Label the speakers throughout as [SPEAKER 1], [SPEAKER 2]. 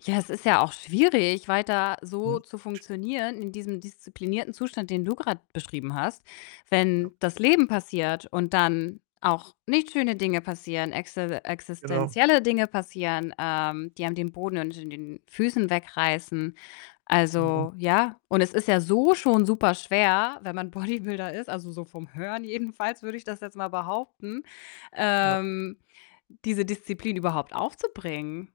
[SPEAKER 1] Ja, es ist ja auch schwierig, weiter
[SPEAKER 2] Mhm.
[SPEAKER 1] so zu funktionieren in diesem disziplinierten Zustand, den du grad beschrieben hast.
[SPEAKER 2] Ja.
[SPEAKER 1] Wenn das Leben passiert und dann auch nicht schöne Dinge passieren, exi
[SPEAKER 2] Genau.
[SPEAKER 1] existenzielle Dinge passieren, ähm, die einem den Boden unter den Füßen wegreißen.
[SPEAKER 2] Genau.
[SPEAKER 1] Also ja, und es ist ja so schon super schwer, wenn man Bodybuilder ist, also so vom Hören jedenfalls würde ich das jetzt mal behaupten,
[SPEAKER 2] Ja.
[SPEAKER 1] ähm, diese Disziplin überhaupt aufzubringen.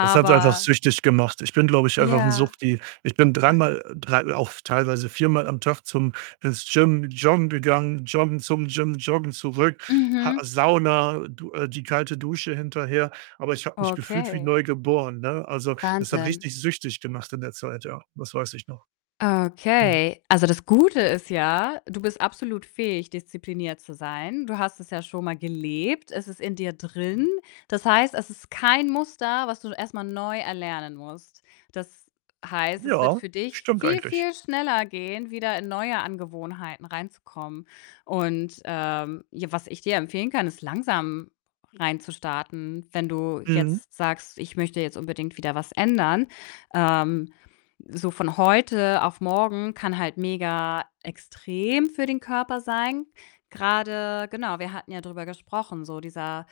[SPEAKER 2] Das hat einfach süchtig gemacht. Ich bin, glaube ich, einfach 'n
[SPEAKER 1] Ja.
[SPEAKER 2] Suchti. Ich bin dreimal, äh 3, auch teilweise viermal am Tag zum ins Gym joggen gegangen, joggen zum Gym, joggen zurück, Ha
[SPEAKER 1] Mhm.
[SPEAKER 2] Sauna, du äh, die kalte Dusche hinterher. Aber ich habe mich gefühlt wie
[SPEAKER 1] Okay.
[SPEAKER 2] neu geboren, ne? Also, das hat
[SPEAKER 1] Wahnsinn.
[SPEAKER 2] richtig süchtig gemacht in der Zeit, ja. Das weiß ich noch. Mhm.
[SPEAKER 1] Okay. Also das Gute ist ja, du bist absolut fähig, diszipliniert zu sein. Du hast es ja schon mal gelebt, es ist in dir
[SPEAKER 2] Ja.
[SPEAKER 1] drin. Das heißt, es ist kein Muster, was du erst mal neu erlernen musst. Das heißt, es wird
[SPEAKER 2] Ja,
[SPEAKER 1] für dich
[SPEAKER 2] stimmt
[SPEAKER 1] viel,
[SPEAKER 2] eigentlich.
[SPEAKER 1] viel schneller gehen, wieder in neue Angewohnheiten rein zu kommen und, ähm, ja, was ich dir empfehlen kann, ist langsam rein zu starten. Wenn du
[SPEAKER 2] Mhm.
[SPEAKER 1] jetzt sagst: „Ich möchte jetzt unbedingt wieder was ändern.“ Ähm, so von heute auf morgen kann halt mega extrem für den Körper sein. Grade genau, wir hatten ja drüber gesprochen, so dieser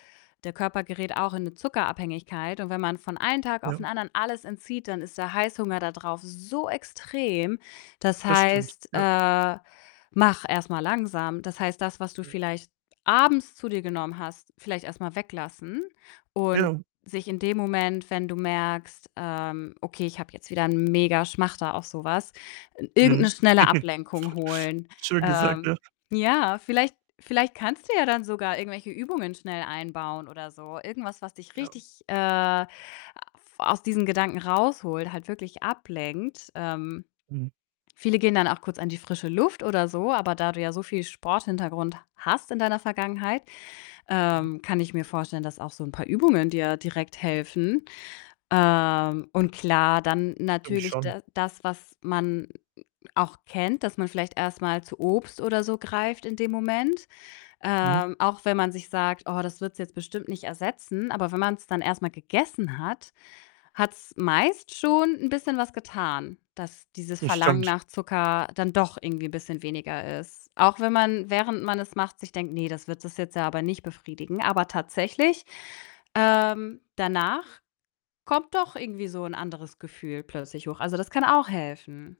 [SPEAKER 1] der Körper gerät auch in 'ne Zuckerabhängigkeit, und wenn man von einem Tag auf den
[SPEAKER 2] Ja.
[SPEAKER 1] anderen alles entzieht, dann ist der Heißhunger da drauf so extrem. Das
[SPEAKER 2] Das stimmt,
[SPEAKER 1] heißt,
[SPEAKER 2] ja.
[SPEAKER 1] äh, mach erst mal langsam. Das heißt, das, was du
[SPEAKER 2] Ja.
[SPEAKER 1] vielleicht abends zu dir genommen hast, vielleicht erst mal weglassen und
[SPEAKER 2] Ja.
[SPEAKER 1] sich in dem Moment, wenn du merkst, ähm: „Okay, ich habe jetzt wieder 'n mega Schmachter auf so was“, äh, irgend
[SPEAKER 2] Mhm.
[SPEAKER 1] 'ne schnelle Ablenkung holen.
[SPEAKER 2] Schön gesagt,
[SPEAKER 1] Ähm,
[SPEAKER 2] ja.
[SPEAKER 1] ja, vielleicht vielleicht kannst du ja dann sogar irgendwelche Übungen schnell einbauen oder so. Irgendwas, was dich
[SPEAKER 2] Ja.
[SPEAKER 1] richtig, äh, af aus diesen Gedanken raus holt, halt wirklich ablenkt. Ähm,
[SPEAKER 2] Mhm.
[SPEAKER 1] viele gehen dann auch kurz an die frische Luft oder so, aber da du ja so viel Sporthintergrund hast in deiner Vergangenheit,
[SPEAKER 2] Ja.
[SPEAKER 1] ähm, kann ich mir vorstellen, dass auch so 'n paar Übungen dir direkt helfen. Ähm, und klar, dann
[SPEAKER 2] [unintelligible]
[SPEAKER 1] natürlich
[SPEAKER 2] schon.
[SPEAKER 1] d das, was man auch kennt, dass man vielleicht erst mal zu Obst oder so greift in dem Moment.
[SPEAKER 2] Mhm.
[SPEAKER 1] Ähm, auch wenn man sich sagt: „Oh, das wird's jetzt bestimmt nicht ersetzen.“ Aber wenn man's dann erst mal gegessen hat, hat's meist schon 'n bisschen was getan, dass dieses
[SPEAKER 2] Das
[SPEAKER 1] Verlangen
[SPEAKER 2] stimmt.
[SPEAKER 1] nach Zucker dann doch irgendwie 'n bisschen weniger ist, auch wenn man, während man es macht, sich denkt: „Ne, das wird es jetzt ja aber nicht befriedigen.“ Aber tatsächlich, ähm, danach kommt doch irgendwie so 'n anderes Gefühl plötzlich hoch. Also, das kann auch helfen.